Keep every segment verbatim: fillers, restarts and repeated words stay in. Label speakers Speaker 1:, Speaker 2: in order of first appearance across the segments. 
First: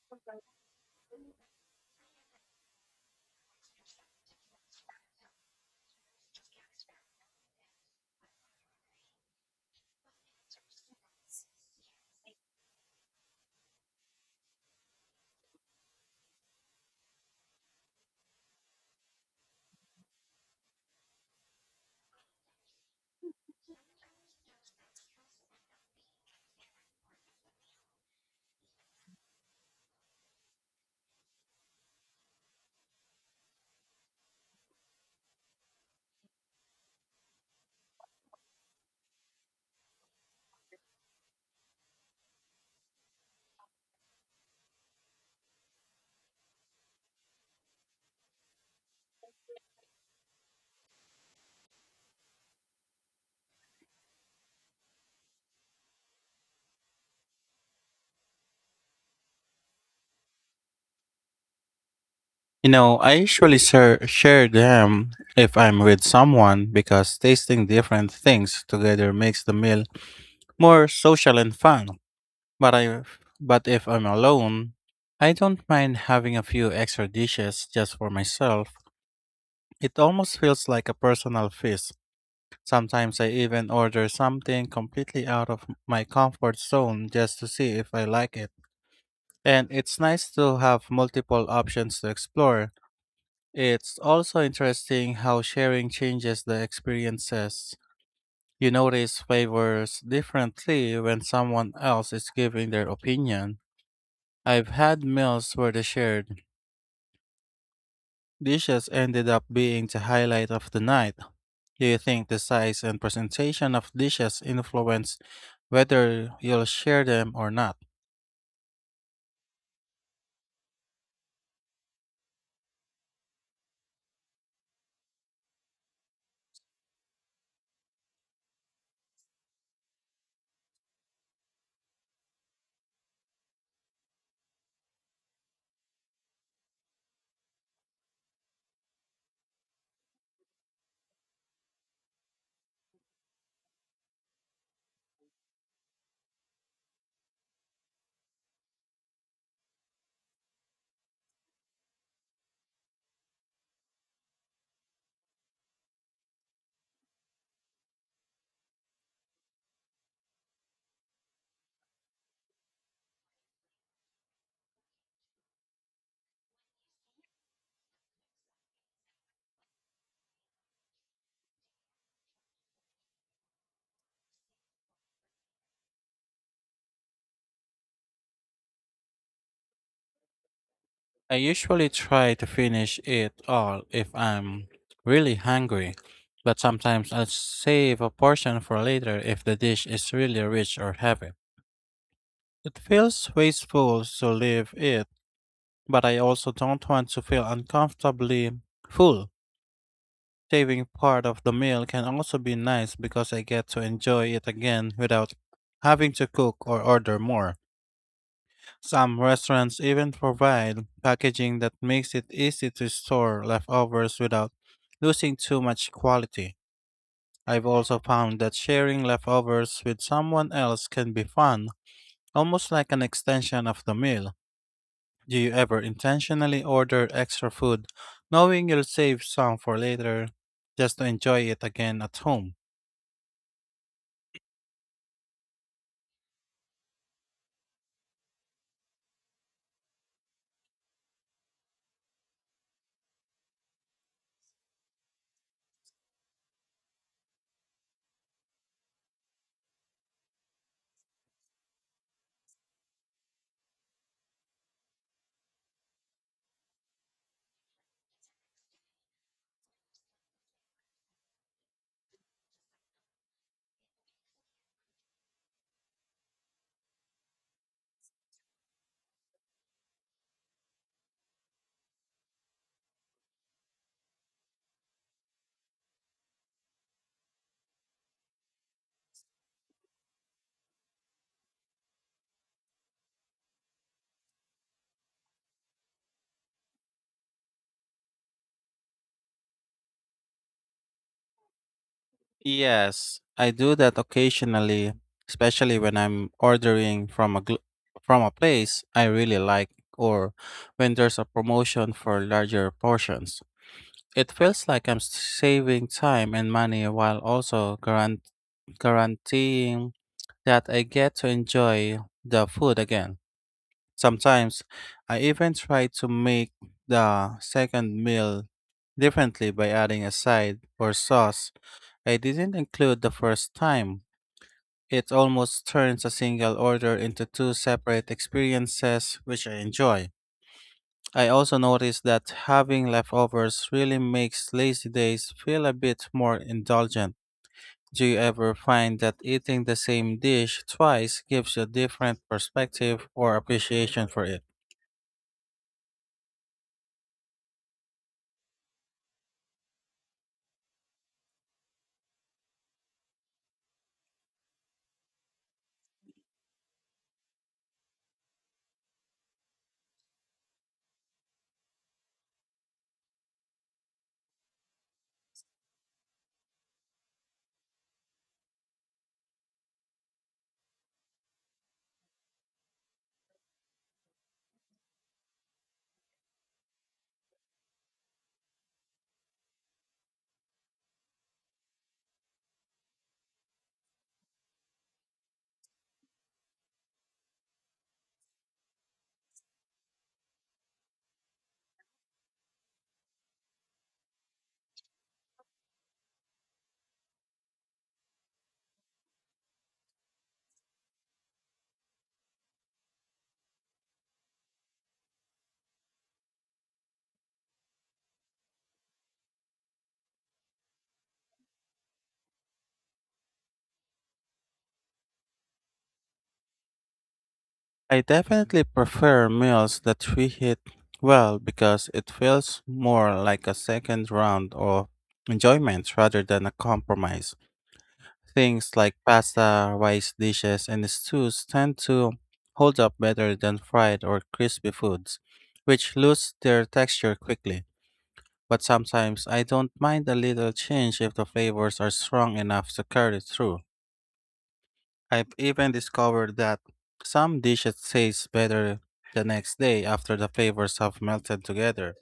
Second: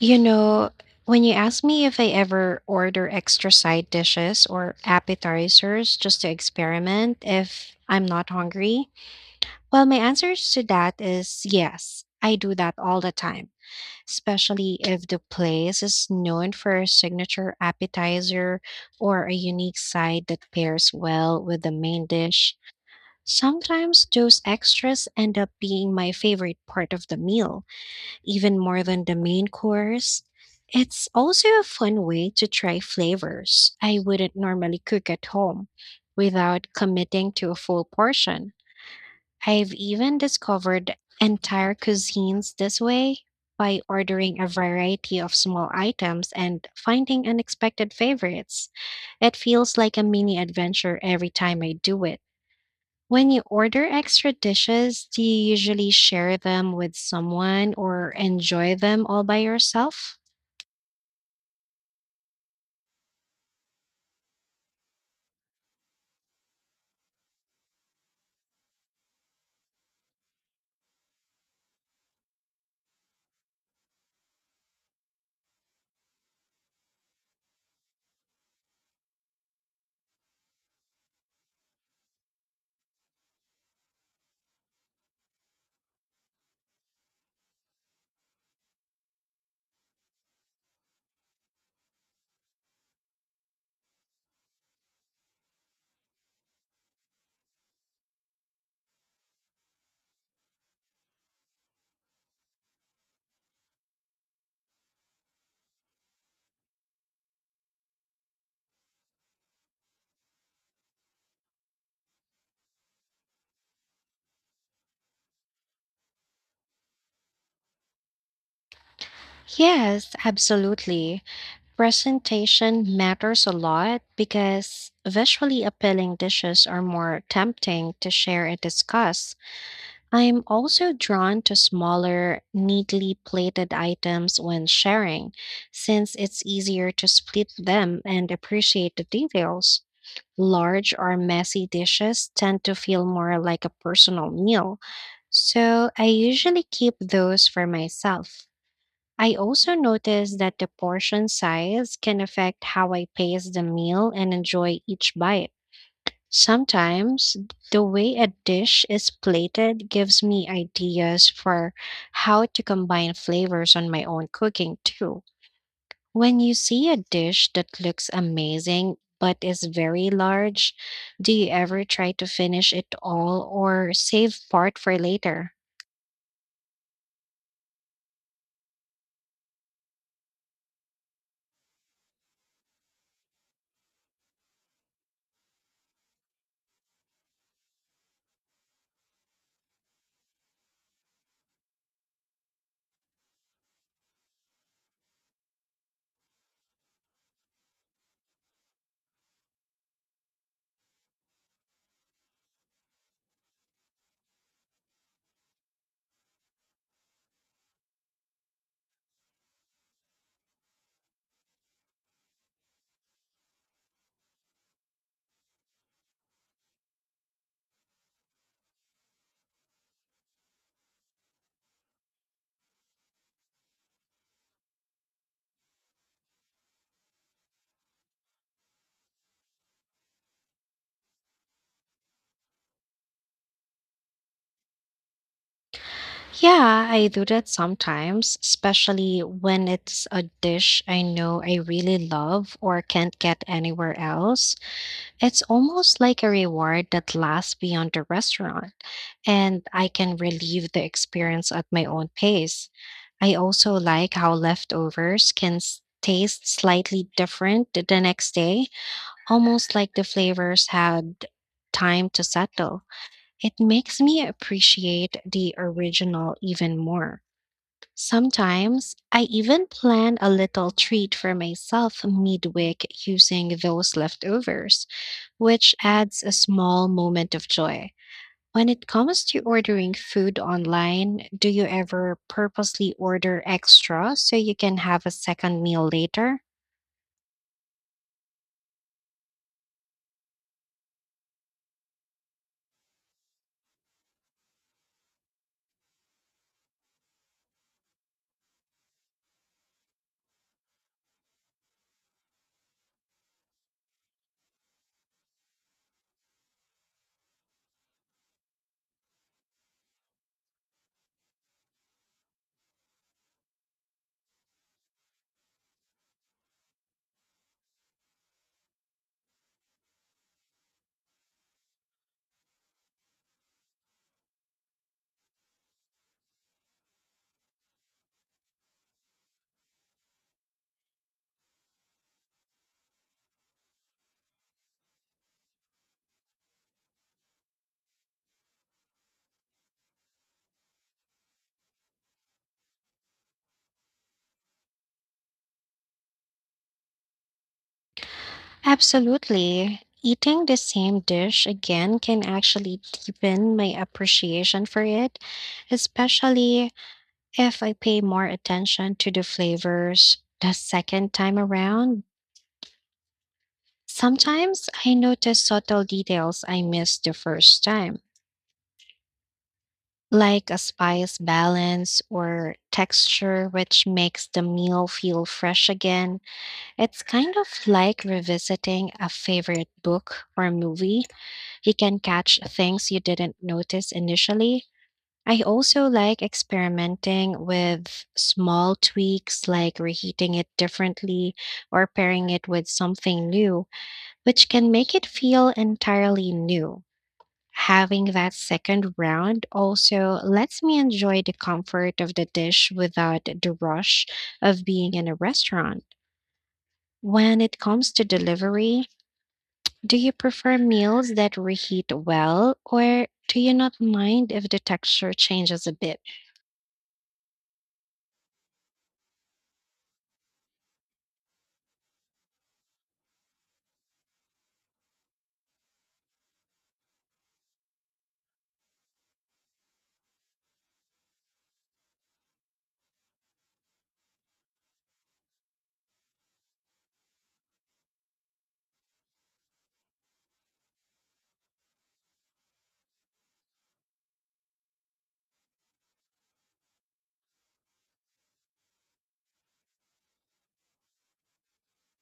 Speaker 1: You know, when you ask me if I ever order extra side dishes or appetizers just to experiment if I'm not hungry, well, my answer to that is yes. I do that all the time, especially if the place is known for a signature appetizer or a unique side that pairs well with the main dish. Sometimes those extras end up being my favorite part of the meal even more than the main course. It's also a fun way to try flavors I wouldn't normally cook at home without committing to a full portion. I've even discovered entire cuisines this way by ordering a variety of small items and finding unexpected favorites. It feels like a mini adventure every time I do it. When you order extra dishes, do you usually share them with someone or enjoy them all by yourself?
Speaker 2: You know, I usually share, share them if I'm with someone because tasting different things together makes the meal more social and fun. But I but if I'm alone, I don't mind having a few extra dishes just for myself. It almost feels like a personal feast. Sometimes I even order something completely out of my comfort zone just to see if I like it. And it's nice to have multiple options to explore. It's also interesting how sharing changes the experiences. You notice flavors differently when someone else is giving their opinion. I've had meals where the shared dishes ended up being the highlight of the night. Do you think the size and presentation of dishes influence whether you'll share them or not?
Speaker 1: Yes, absolutely. Presentation matters a lot because visually appealing dishes are more tempting to share and discuss. I'm also drawn to smaller, neatly plated items when sharing, since it's easier to split them and appreciate the details. Large or messy dishes tend to feel more like a personal meal, so I usually keep those for myself. I also notice that the portion size can affect how I pace the meal and enjoy each bite. Sometimes the way a dish is plated gives me ideas for how to combine flavors on my own cooking too. When you see a dish that looks amazing but is very large, do you ever try to finish it all or save part for later?
Speaker 2: I usually try to finish it all if I'm really hungry, but sometimes I'll save a portion for later if the dish is really rich or heavy. It feels wasteful to leave it, but I also don't want to feel uncomfortably full. Saving part of the meal can also be nice because I get to enjoy it again without having to cook or order more. Some restaurants even provide packaging that makes it easy to store leftovers without losing too much quality. I've also found that sharing leftovers with someone else can be fun, almost like an extension of the meal. Do you ever intentionally order extra food, knowing you'll save some for later, just to enjoy it again at home?
Speaker 1: Yeah, I do that sometimes, especially when it's a dish I know I really love or can't get anywhere else. It's almost like a reward that lasts beyond the restaurant, and I can relive the experience at my own pace. I also like how leftovers can s- taste slightly different th- the next day, almost like the flavors had time to settle. It makes me appreciate the original even more. Sometimes I even plan a little treat for myself midweek using those leftovers, which adds a small moment of joy. When it comes to ordering food online, do you ever purposely order extra so you can have a second meal later?
Speaker 2: Yes, I do that occasionally, especially when I'm ordering from a gl- from a place I really like or when there's a promotion for larger portions. It feels like I'm saving time and money while also guaran- guaranteeing that I get to enjoy the food again. Sometimes I even try to make the second meal differently by adding a side or sauce I didn't include the first time. It almost turns a single order into two separate experiences, which I enjoy. I also noticed that having leftovers really makes lazy days feel a bit more indulgent. Do you ever find that eating the same dish twice gives you a different perspective or appreciation for it?
Speaker 1: Absolutely. Eating the same dish again can actually deepen my appreciation for it, especially if I pay more attention to the flavors the second time around, sometimes I notice subtle details I missed the first time, like a spice balance or texture, which makes the meal feel fresh again. It's kind of like revisiting a favorite book or movie. You can catch things you didn't notice initially. I also like experimenting with small tweaks like reheating it differently or pairing it with something new, which can make it feel entirely new. Having that second round also lets me enjoy the comfort of the dish without the rush of being in a restaurant. When it comes to delivery, do you prefer meals that reheat well, or do you not mind if the texture changes a bit?
Speaker 2: I definitely prefer meals that reheat well because it feels more like a second round of enjoyment rather than a compromise. Things like pasta, rice dishes, and stews tend to hold up better than fried or crispy foods, which lose their texture quickly. But sometimes I don't mind a little change if the flavors are strong enough to carry through. I've even discovered that some dishes taste better the next day after the flavors have melted together.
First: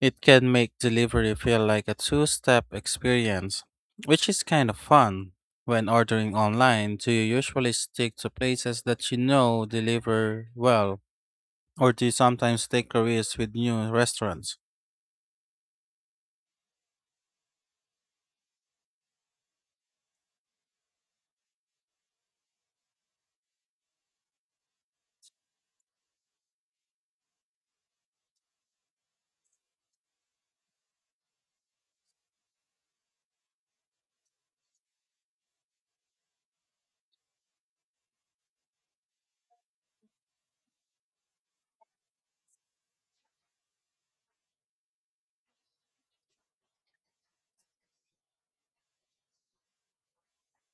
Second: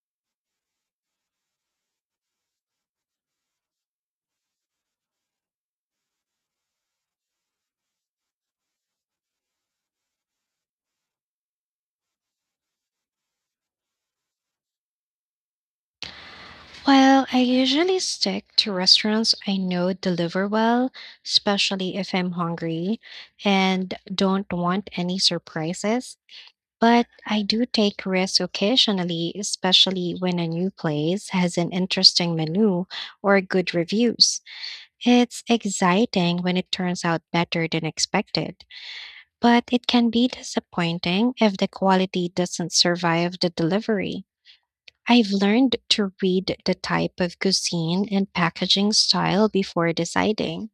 Speaker 2: It can make delivery feel like a two step experience, which is kind of fun. When ordering online, do you usually stick to places that you know deliver well, or do you sometimes take careers with new restaurants?
Speaker 1: Well, I usually stick to restaurants I know deliver well, especially if I'm hungry and don't want any surprises. But I do take risks occasionally, especially when a new place has an interesting menu or good reviews. It's exciting when it turns out better than expected, but it can be disappointing if the quality doesn't survive the delivery. I've learned to read the type of cuisine and packaging style before deciding.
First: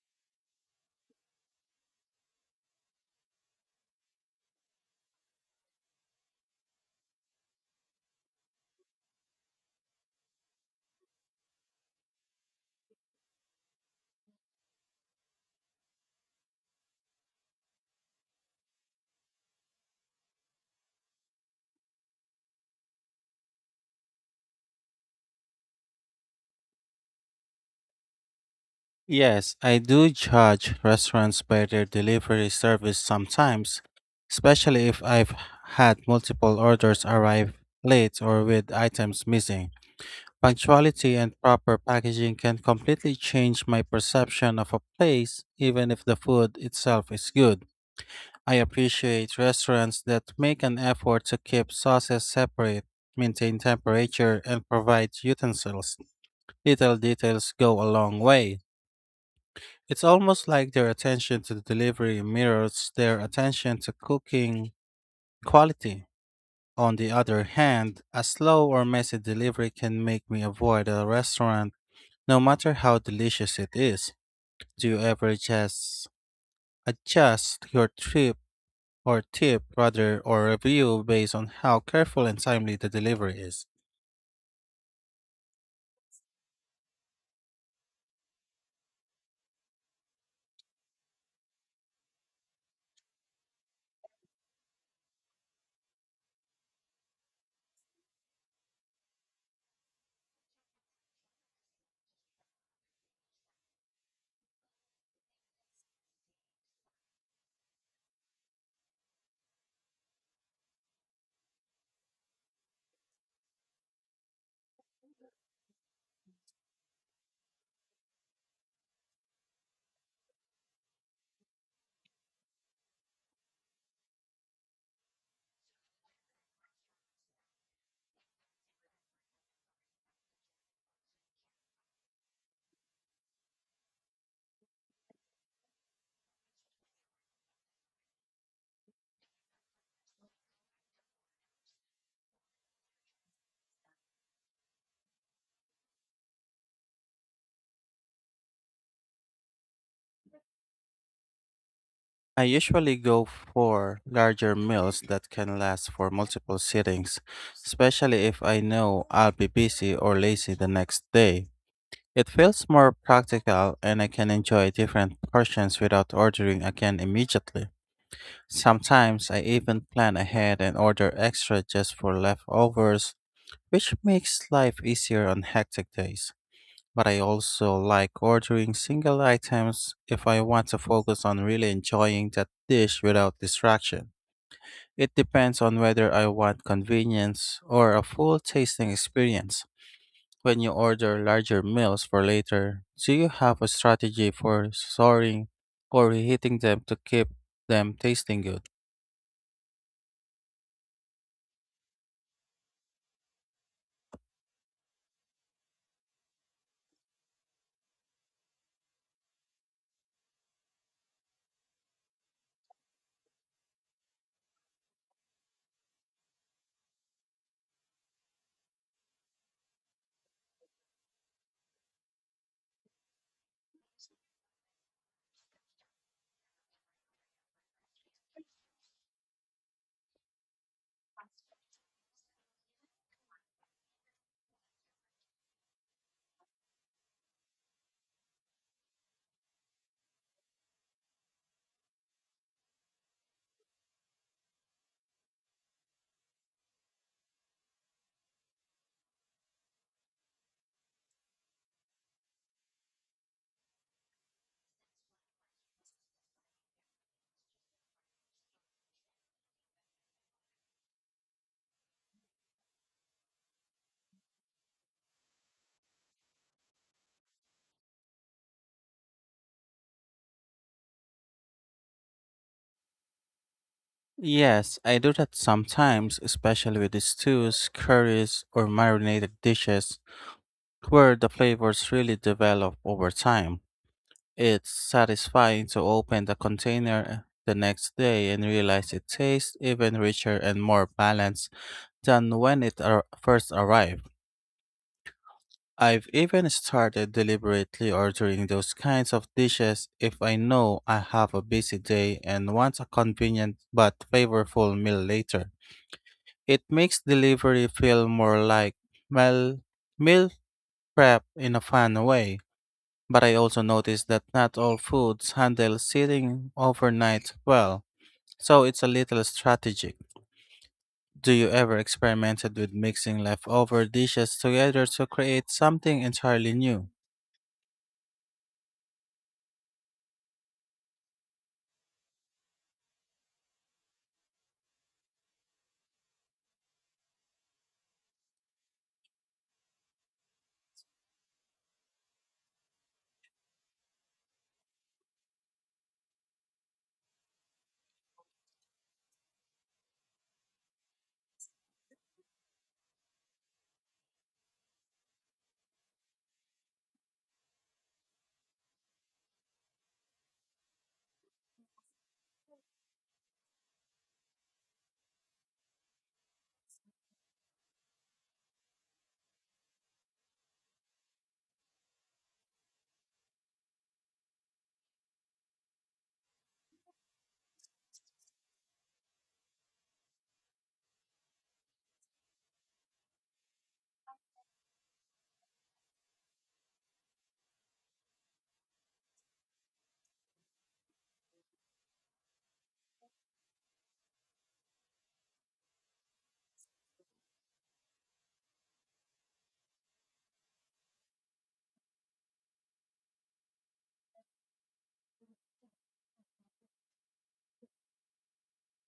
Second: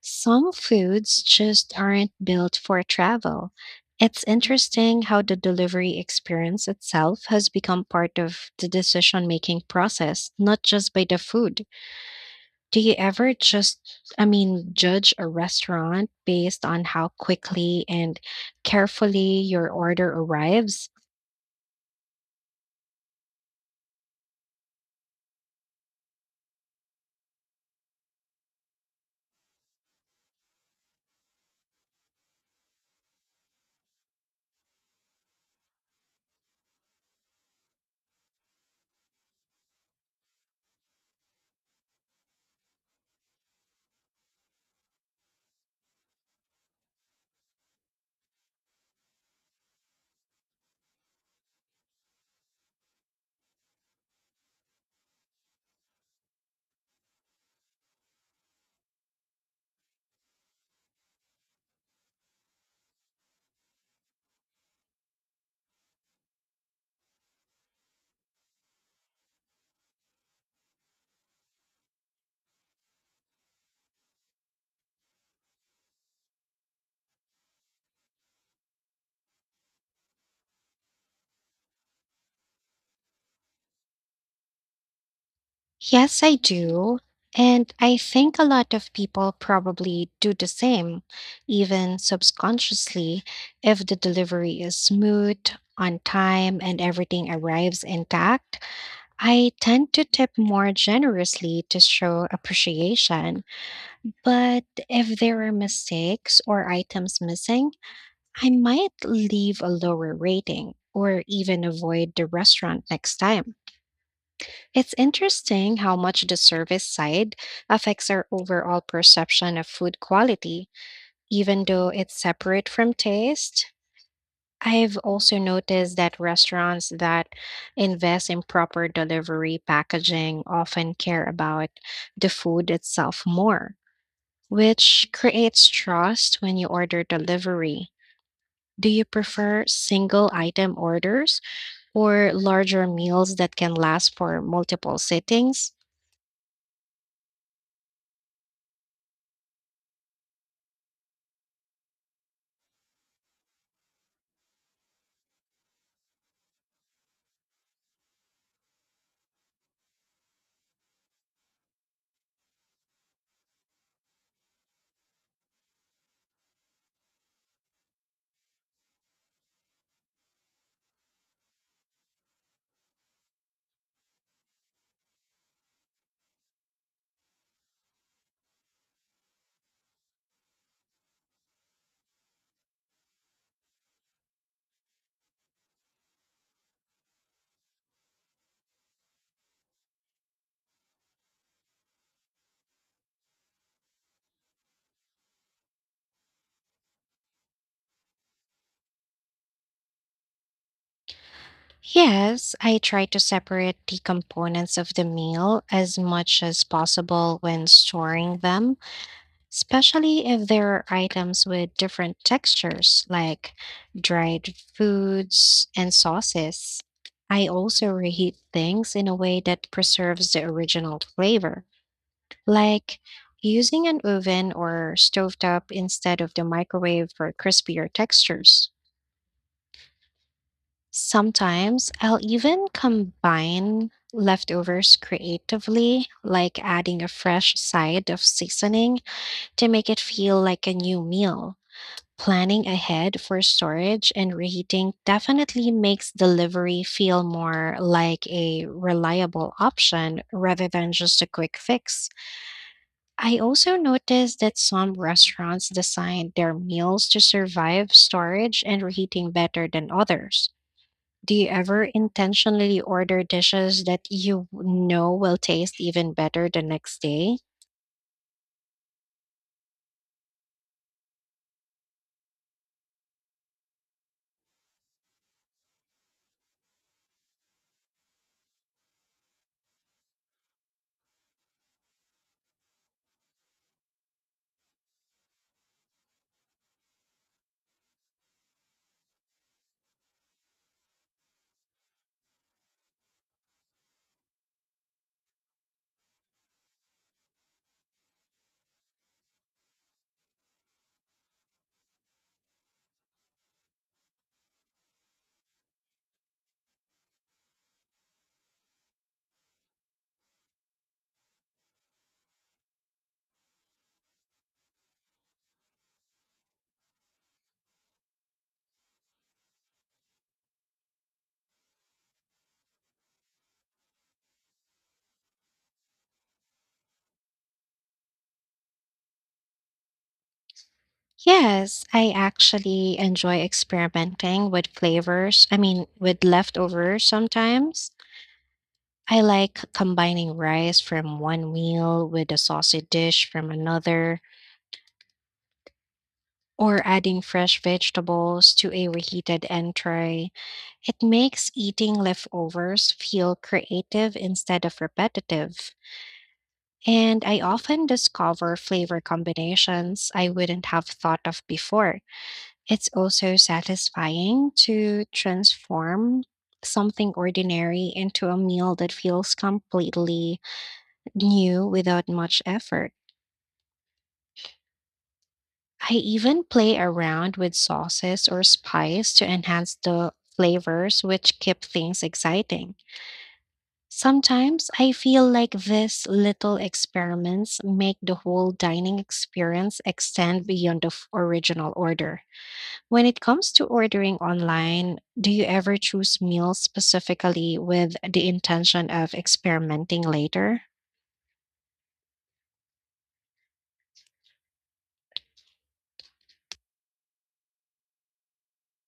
Speaker 1: Some foods just aren't built for travel. It's interesting how the delivery experience itself has become part of the decision-making process, not just by the food. Do you ever just, I mean, judge a restaurant based on how quickly and carefully your order arrives?
Speaker 2: Yes, I do judge restaurants by their delivery service sometimes, especially if I've had multiple orders arrive late or with items missing. Punctuality and proper packaging can completely change my perception of a place, even if the food itself is good. I appreciate restaurants that make an effort to keep sauces separate, maintain temperature, and provide utensils. Little details go a long way. It's almost like their attention to the delivery mirrors their attention to cooking quality. On the other hand, a slow or messy delivery can make me avoid a restaurant no matter how delicious it is. Do you ever just adjust your trip or tip rather or review based on how careful and timely the delivery is?
Speaker 1: Yes, I do. And I think a lot of people probably do the same, even subconsciously, if the delivery is smooth, on time, and everything arrives intact. I tend to tip more generously to show appreciation. But if there are mistakes or items missing, I might leave a lower rating or even avoid the restaurant next time. It's interesting how much the service side affects our overall perception of food quality, even though it's separate from taste. I've also noticed that restaurants that invest in proper delivery packaging often care about the food itself more, which creates trust when you order delivery. Do you prefer single item orders or larger meals that can last for multiple sittings?
Speaker 2: I usually go for larger meals that can last for multiple sittings, especially if I know I'll be busy or lazy the next day. It feels more practical and I can enjoy different portions without ordering again immediately. Sometimes I even plan ahead and order extra just for leftovers, which makes life easier on hectic days. But I also like ordering single items if I want to focus on really enjoying that dish without distraction. It depends on whether I want convenience or a full tasting experience. When you order larger meals for later, do you have a strategy for soaring or reheating them to keep them tasting good?
Speaker 1: Yes, I try to separate the components of the meal as much as possible when storing them, especially if there are items with different textures like dried foods and sauces. I also reheat things in a way that preserves the original flavor, like using an oven or stovetop instead of the microwave for crispier textures. Sometimes I'll even combine leftovers creatively, like adding a fresh side of seasoning to make it feel like a new meal. Planning ahead for storage and reheating definitely makes delivery feel more like a reliable option rather than just a quick fix. I also noticed that some restaurants design their meals to survive storage and reheating better than others. Do you ever intentionally order dishes that you know will taste even better the next day?
Speaker 2: Yes, I do that sometimes, especially with the stews, curries, or marinated dishes, where the flavors really develop over time. It's satisfying to open the container the next day and realize it tastes even richer and more balanced than when it ar- first arrived. I've even started deliberately ordering those kinds of dishes if I know I have a busy day and want a convenient but flavorful meal later. It makes delivery feel more like meal meal prep in a fun way. But I also noticed that not all foods handle sitting overnight well, so it's a little strategic. Do you ever experimented with mixing leftover dishes together to create something entirely new?
Speaker 1: Yes, I actually enjoy experimenting with flavors. I mean, with leftovers sometimes. I like combining rice from one meal with a saucy dish from another, or adding fresh vegetables to a reheated entree. It makes eating leftovers feel creative instead of repetitive. And I often discover flavor combinations I wouldn't have thought of before. It's also satisfying to transform something ordinary into a meal that feels completely new without much effort. I even play around with sauces or spice to enhance the flavors, which keep things exciting. Sometimes I feel like these little experiments make the whole dining experience extend beyond the f- original order. When it comes to ordering online, do you ever choose meals specifically with the intention of experimenting later?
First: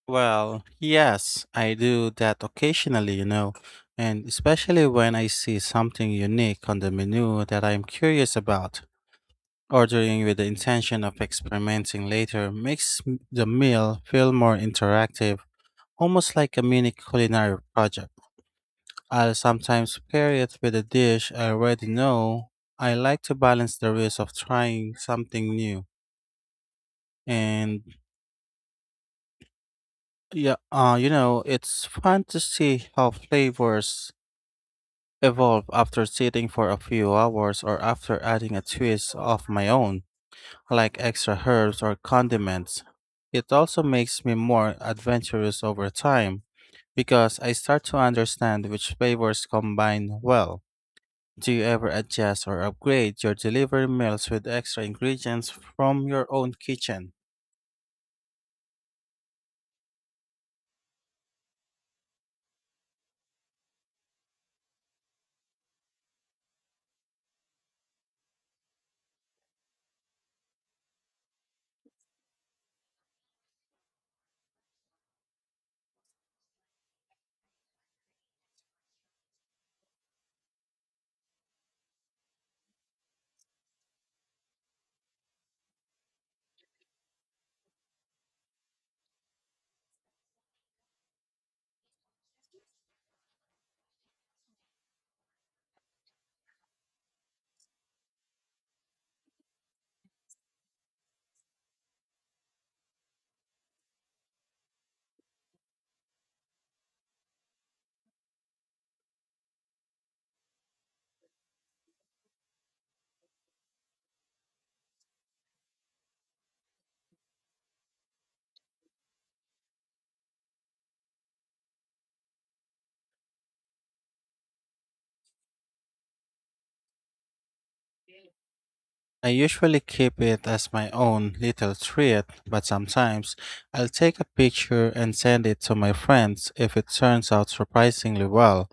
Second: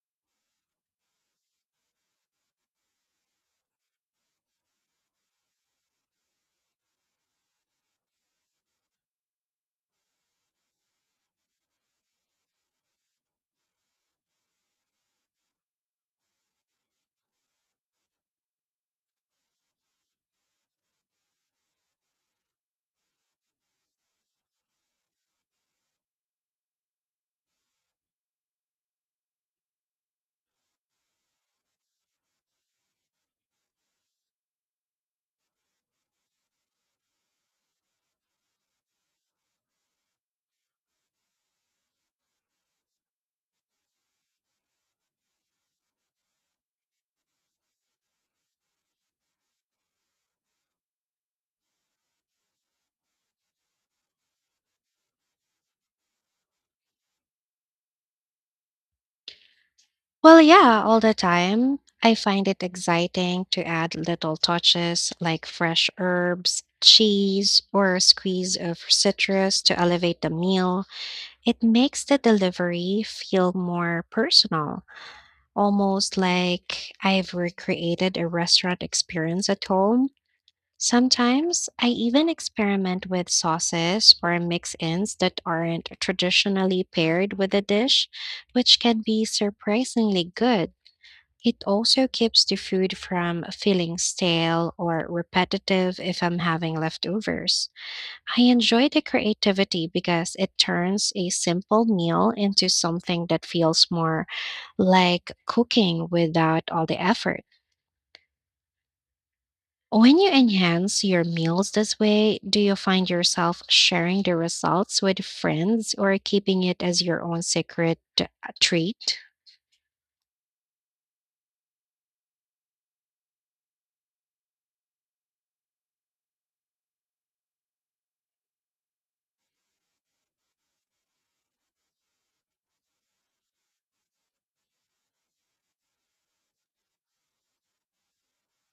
Speaker 2: Well, yes, I do that occasionally, you know, and especially when I see something unique on the menu that I'm curious about. Ordering with the intention of experimenting later makes m- the meal feel more interactive, almost like a mini culinary project. I'll sometimes pair it with a dish I already know. I like to balance the risk of trying something new. And yeah, uh, you know, it's fun to see how flavors evolve after sitting for a few hours or after adding a twist of my own, like extra herbs or condiments. It also makes me more adventurous over time because I start to understand which flavors combine well. Do you ever adjust or upgrade your delivery meals with extra ingredients from your own kitchen?
Speaker 1: Well, yeah, all the time. I find it exciting to add little touches like fresh herbs, cheese, or a squeeze of citrus to elevate the meal. It makes the delivery feel more personal, almost like I've recreated a restaurant experience at home. Sometimes I even experiment with sauces or mix ins that aren't traditionally paired with a dish, which can be surprisingly good. It also keeps the food from feeling stale or repetitive if I'm having leftovers. I enjoy the creativity because it turns a simple meal into something that feels more like cooking without all the effort. When you enhance your meals this way, do you find yourself sharing the results with friends or keeping it as your own secret uh, treat?
Speaker 2: I usually keep it as my own little treat, but sometimes I'll take a picture and send it to my friends if it turns out surprisingly well.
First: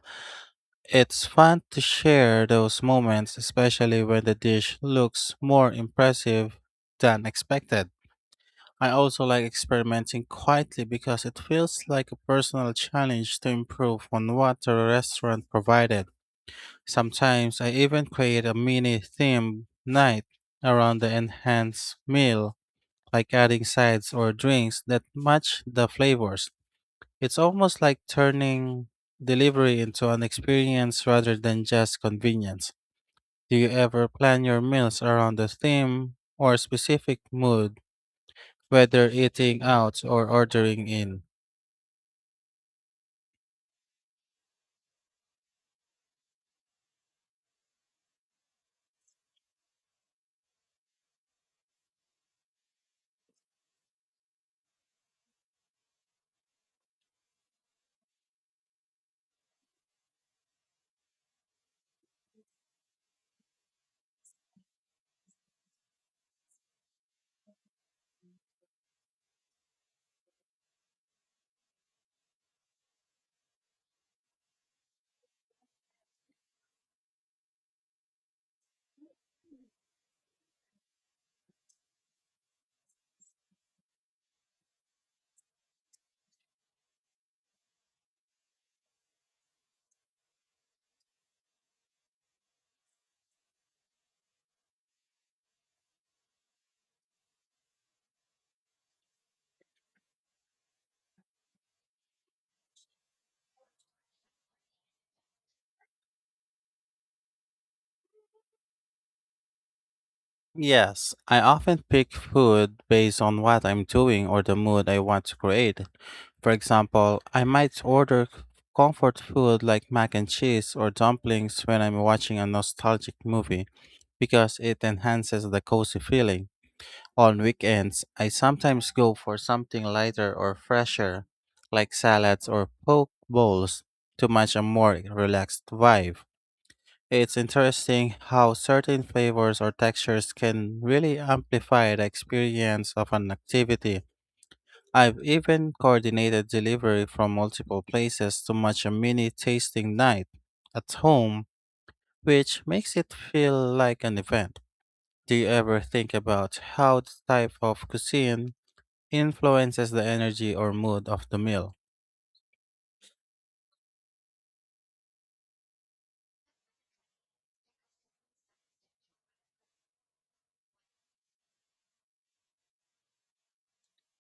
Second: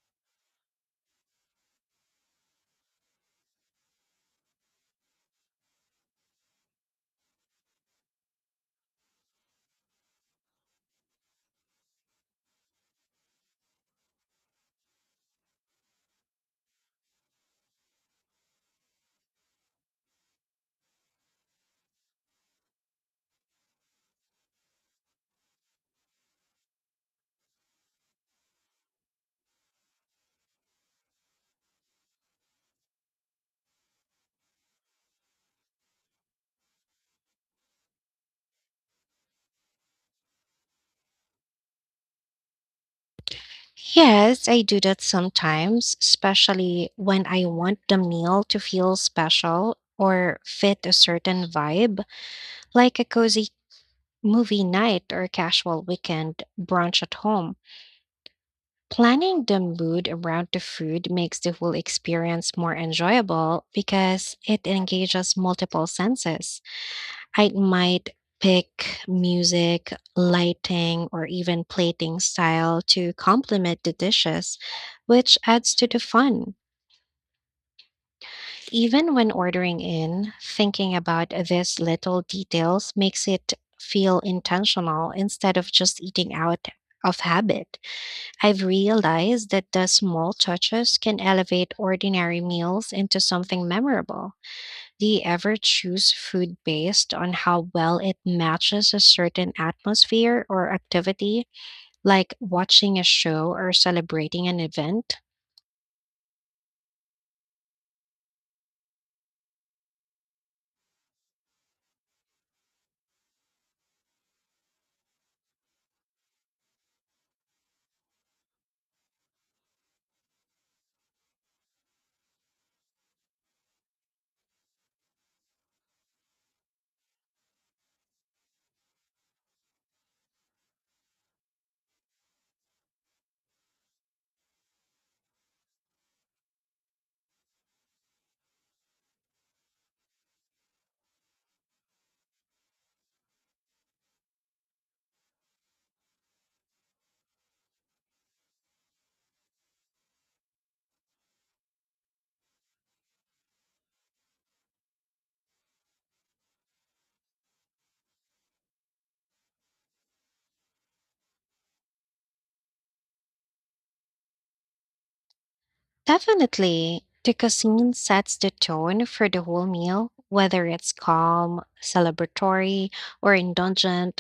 Speaker 2: It's fun to share those moments, especially when the dish looks more impressive than expected. I also like experimenting quietly because it feels like a personal challenge to improve on what the restaurant provided. Sometimes I even create a mini theme night around the enhanced meal, like adding sides or drinks that match the flavors. It's almost like turning delivery into an experience rather than just convenience. Do you ever plan your meals around a theme or specific mood, whether eating out or ordering in?
Speaker 1: Yes, I do that sometimes, especially when I want the meal to feel special or fit a certain vibe, like a cozy movie night or casual weekend brunch at home. Planning the mood around the food makes the whole experience more enjoyable because it engages multiple senses. I might pick music, lighting, or even plating style to complement the dishes, which adds to the fun. Even when ordering in, thinking about these little details makes it feel intentional instead of just eating out of habit. I've realized that the small touches can elevate ordinary meals into something memorable. Do you ever choose food based on how well it matches a certain atmosphere or activity, like watching a show or celebrating an event?
Speaker 2: Yes, I often pick food based on what I'm doing or the mood I want to create. For example, I might order c- comfort food like mac and cheese or dumplings when I'm watching a nostalgic movie because it enhances the cozy feeling. On weekends, I sometimes go for something lighter or fresher, like salads or poke bowls, to match a more relaxed vibe. It's interesting how certain flavors or textures can really amplify the experience of an activity. I've even coordinated delivery from multiple places to match a mini tasting night at home, which makes it feel like an event. Do you ever think about how the type of cuisine influences the energy or mood of the meal?
Speaker 1: Definitely. The cuisine sets the tone for the whole meal, whether it's calm, celebratory, or indulgent.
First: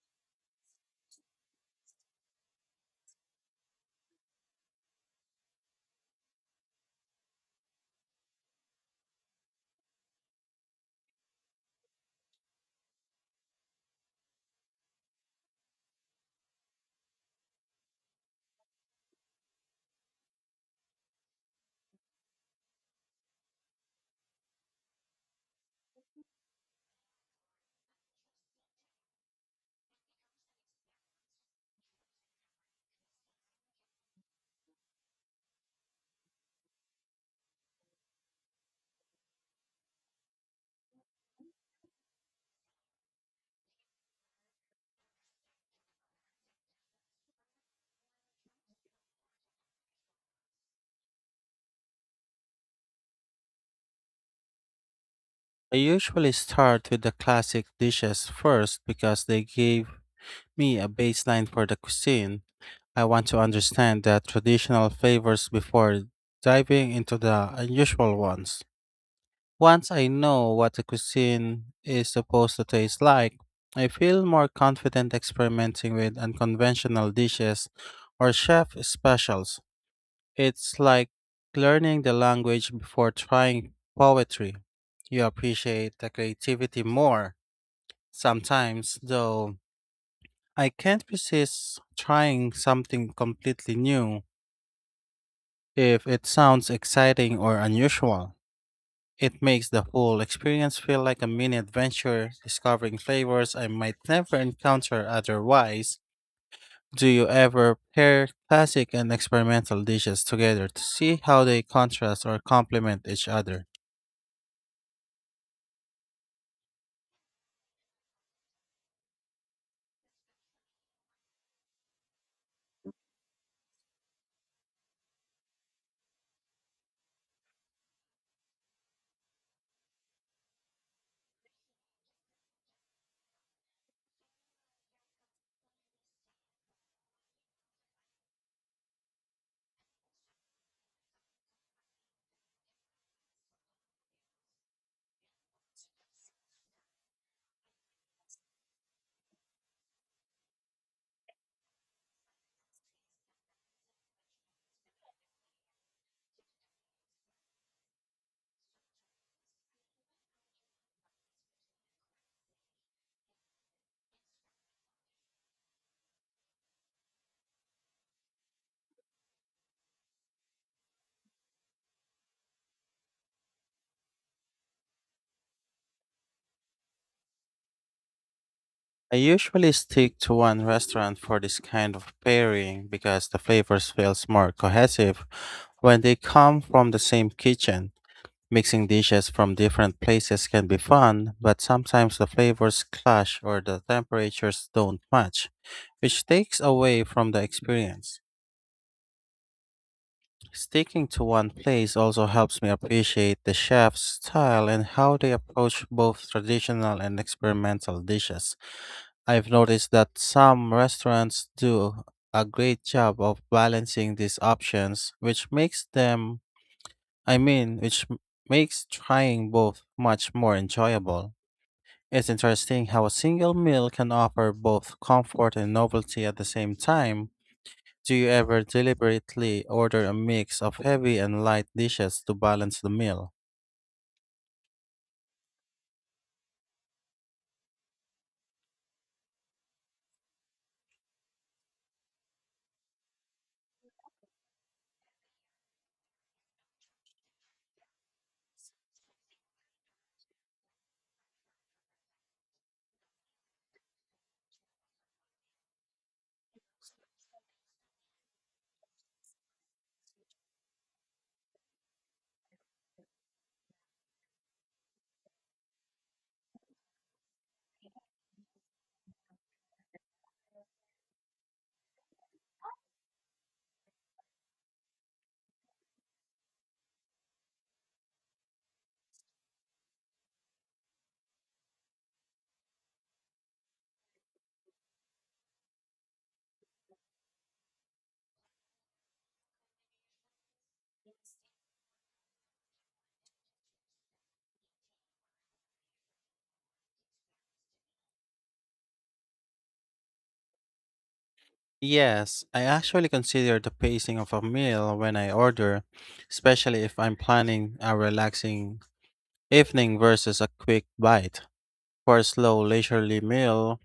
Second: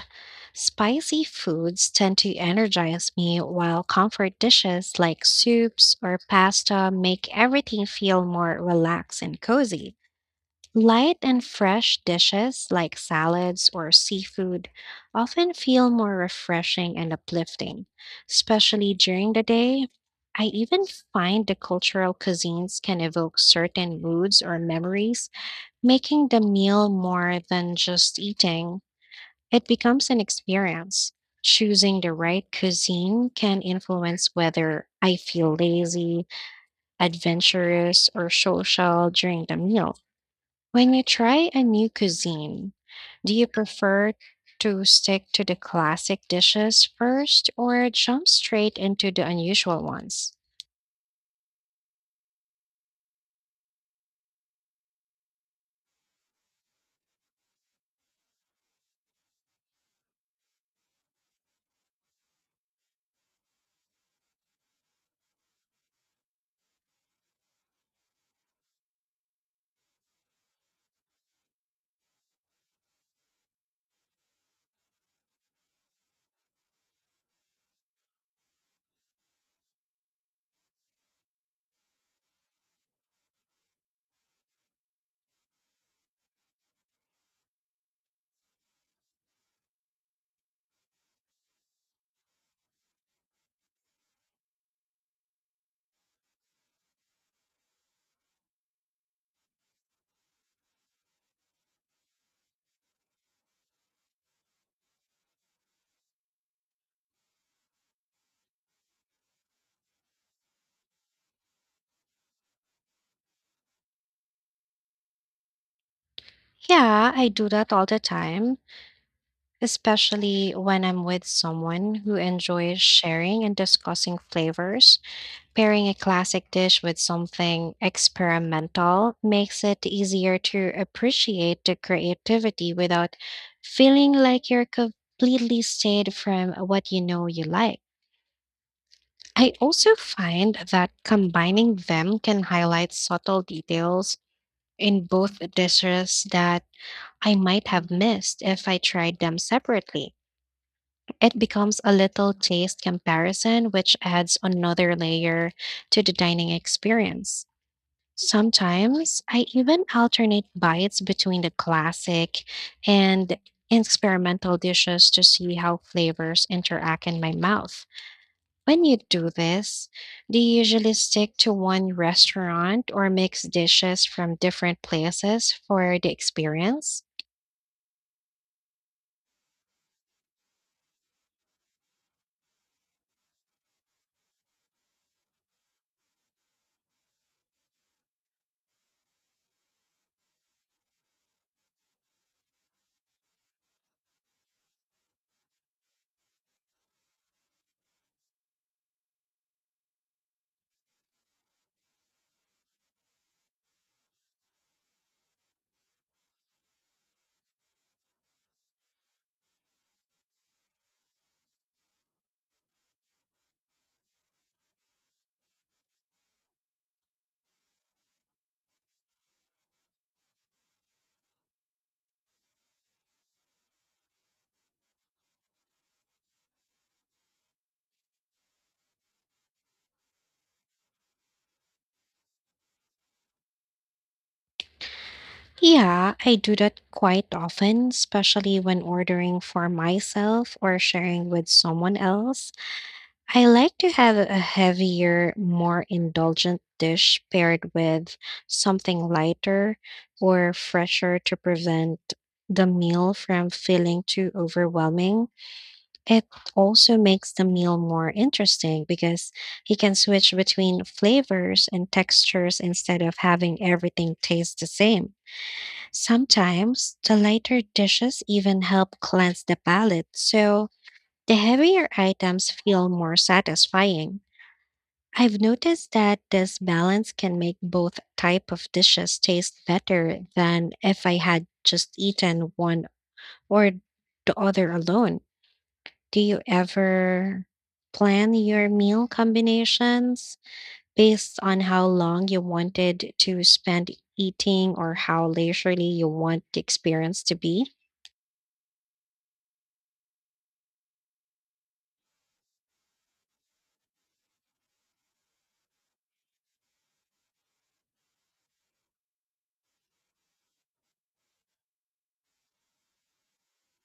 Speaker 1: Spicy foods tend to energize me, while comfort dishes like soups or pasta make everything feel more relaxed and cozy. Light and fresh dishes like salads or seafood often feel more refreshing and uplifting, especially during the day. I even find the cultural cuisines can evoke certain moods or memories, making the meal more than just eating. It becomes an experience. Choosing the right cuisine can influence whether I feel lazy, adventurous, or social during the meal. When you try a new cuisine, do you prefer to stick to the classic dishes first or jump straight into the unusual ones?
Speaker 2: I usually start with the classic dishes first because they give me a baseline for the cuisine. I want to understand the traditional flavors before diving into the unusual ones. Once I know what a cuisine is supposed to taste like, I feel more confident experimenting with unconventional dishes or chef specials. It's like learning the language before trying poetry. You appreciate the creativity more. Sometimes, though, I can't resist trying something completely new. If it sounds exciting or unusual, it makes the whole experience feel like a mini adventure, discovering flavors I might never encounter otherwise. Do you ever pair classic and experimental dishes together to see how they contrast or complement each other?
Speaker 1: Yeah, I do that all the time, especially when I'm with someone who enjoys sharing and discussing flavors. Pairing a classic dish with something experimental makes it easier to appreciate the creativity without feeling like you're completely stayed from what you know you like. I also find that combining them can highlight subtle details in both dishes that I might have missed if I tried them separately. It becomes a little taste comparison, which adds another layer to the dining experience. Sometimes I even alternate bites between the classic and experimental dishes to see how flavors interact in my mouth. When you do this, do you usually stick to one restaurant or mix dishes from different places for the experience?
Speaker 2: I usually stick to one restaurant for this kind of pairing because the flavors feel more cohesive when they come from the same kitchen. Mixing dishes from different places can be fun, but sometimes the flavors clash or the temperatures don't match, which takes away from the experience. Sticking to one place also helps me appreciate the chef's style and how they approach both traditional and experimental dishes. I've noticed that some restaurants do a great job of balancing these options, which makes them, I mean, which m- makes trying both much more enjoyable. It's interesting how a single meal can offer both comfort and novelty at the same time. Do you ever deliberately order a mix of heavy and light dishes to balance the meal?
Speaker 1: Yeah, I do that quite often, especially when ordering for myself or sharing with someone else. I like to have a heavier, more indulgent dish paired with something lighter or fresher to prevent the meal from feeling too overwhelming. It also makes the meal more interesting because you can switch between flavors and textures instead of having everything taste the same. Sometimes the lighter dishes even help cleanse the palate, so the heavier items feel more satisfying. I've noticed that this balance can make both type of dishes taste better than if I had just eaten one or the other alone. Do you ever plan your meal combinations based on how long you wanted to spend eating or how leisurely you want the experience to be?
Speaker 2: Yes, I actually consider the pacing of a meal when I order, especially if I'm planning a relaxing evening versus a quick bite. For a slow, leisurely meal,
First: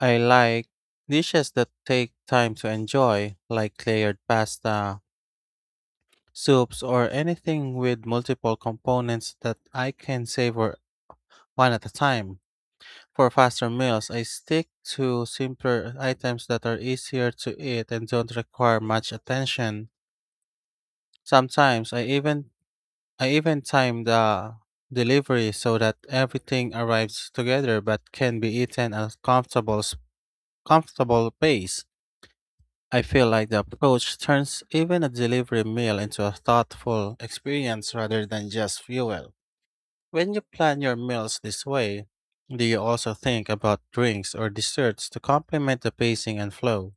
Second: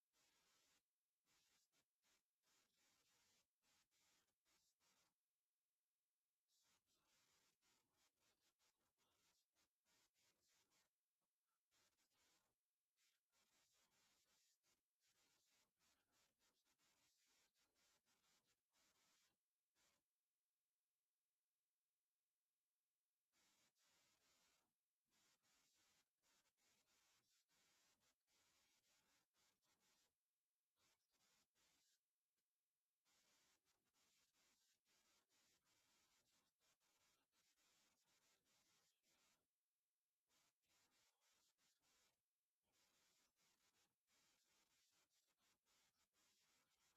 Speaker 2: I like dishes that take time to enjoy, like layered pasta, soups, or anything with multiple components that I can savor one at a time. For faster meals, I stick to simpler items that are easier to eat and don't require much attention. Sometimes I even I even time the delivery so that everything arrives together but can be eaten at a comfortable s- comfortable pace. I feel like the approach turns even a delivery meal into a thoughtful experience rather than just fuel. When you plan your meals this way, do you also think about drinks or desserts to complement the pacing and flow?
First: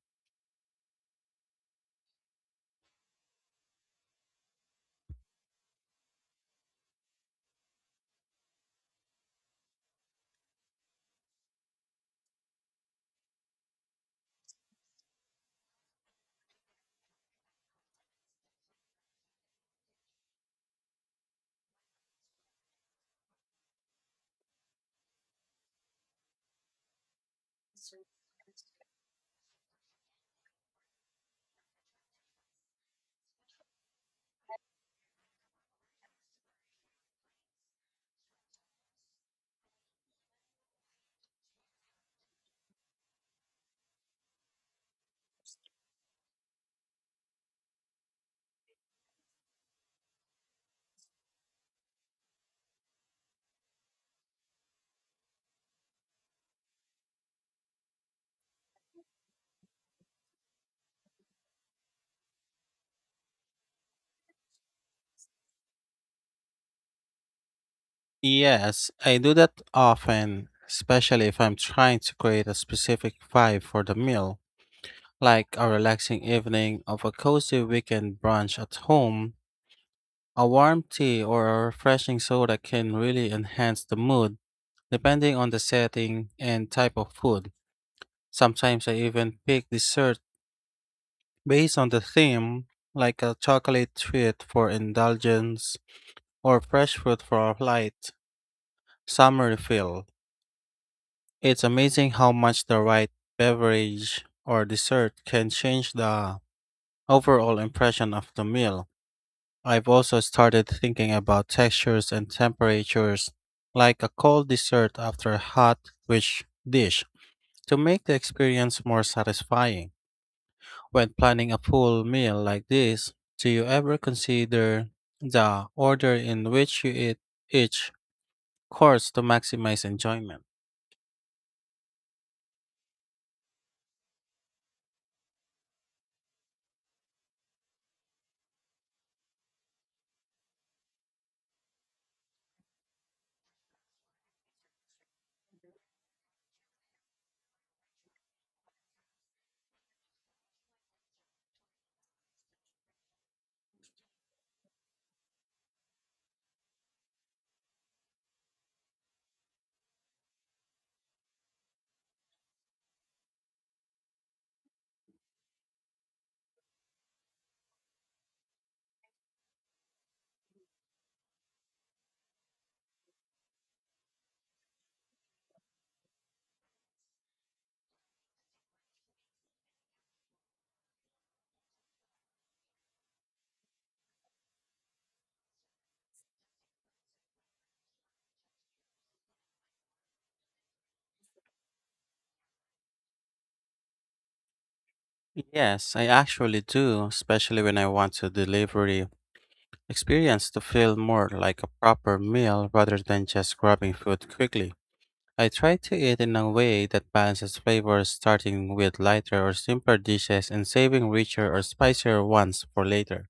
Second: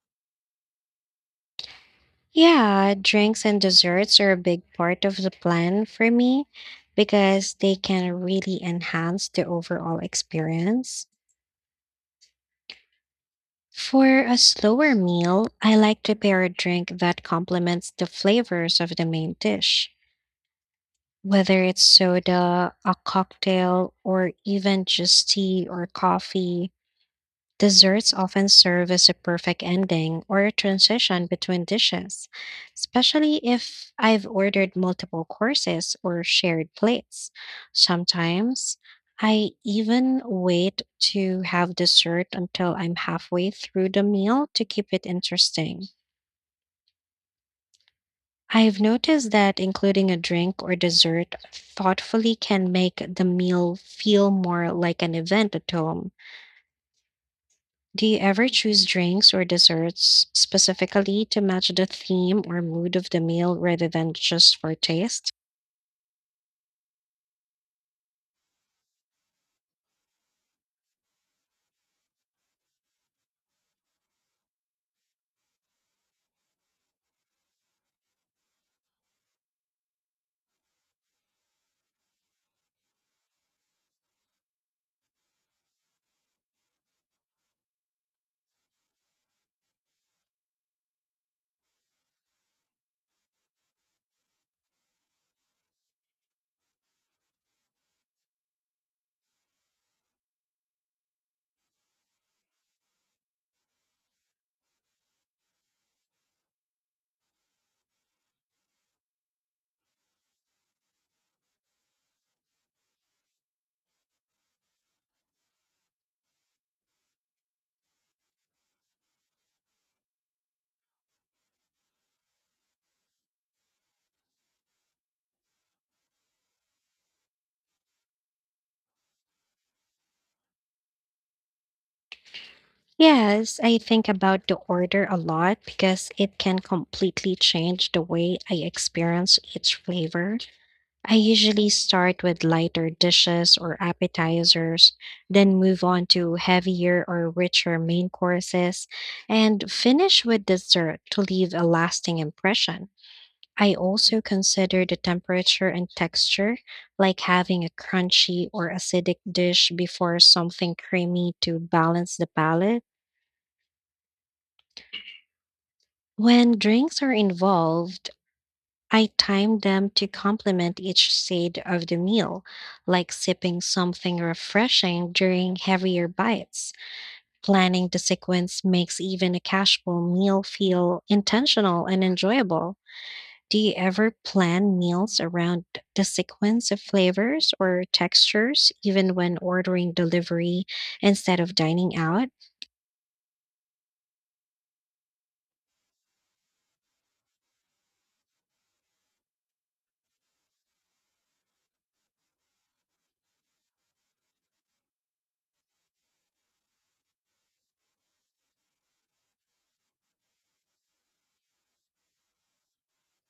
Speaker 1: Yeah, drinks and desserts are a big part of the plan for me because they can really enhance the overall experience. For a slower meal, I like to pair a drink that complements the flavors of the main dish, whether it's soda, a cocktail, or even just tea or coffee. Desserts often serve as a perfect ending or a transition between dishes, especially if I've ordered multiple courses or shared plates. Sometimes I even wait to have dessert until I'm halfway through the meal to keep it interesting. I've noticed that including a drink or dessert thoughtfully can make the meal feel more like an event at home. Do you ever choose drinks or desserts specifically to match the theme or mood of the meal rather than just for taste?
Speaker 2: Yes, I do that often, especially if I'm trying to create a specific vibe for the meal, like a relaxing evening of a cozy weekend brunch at home. A warm tea or a refreshing soda can really enhance the mood, depending on the setting and type of food. Sometimes I even pick desserts based on the theme, like a chocolate treat for indulgence or fresh fruit for a light summer refill. It's amazing how much the right beverage or dessert can change the overall impression of the meal. I've also started thinking about textures and temperatures, like a cold dessert after a hot, rich dish, to make the experience more satisfying. When planning a full meal like this, do you ever consider the order in which you eat each course to maximize enjoyment?
Speaker 1: Yes, I think about the order a lot because it can completely change the way I experience each flavor. I usually start with lighter dishes or appetizers, then move on to heavier or richer main courses, and finish with dessert to leave a lasting impression. I also consider the temperature and texture, like having a crunchy or acidic dish before something creamy to balance the palate. When drinks are involved, I time them to complement each side of the meal, like sipping something refreshing during heavier bites. Planning the sequence makes even a casual meal feel intentional and enjoyable. Do you ever plan meals around the sequence of flavors or textures, even when ordering delivery instead of dining out?
Speaker 2: Yes, I actually do, especially when I want the delivery experience to feel more like a proper meal rather than just grabbing food quickly. I try to eat in a way that balances flavors, starting with lighter or simpler dishes and saving richer or spicier ones for later.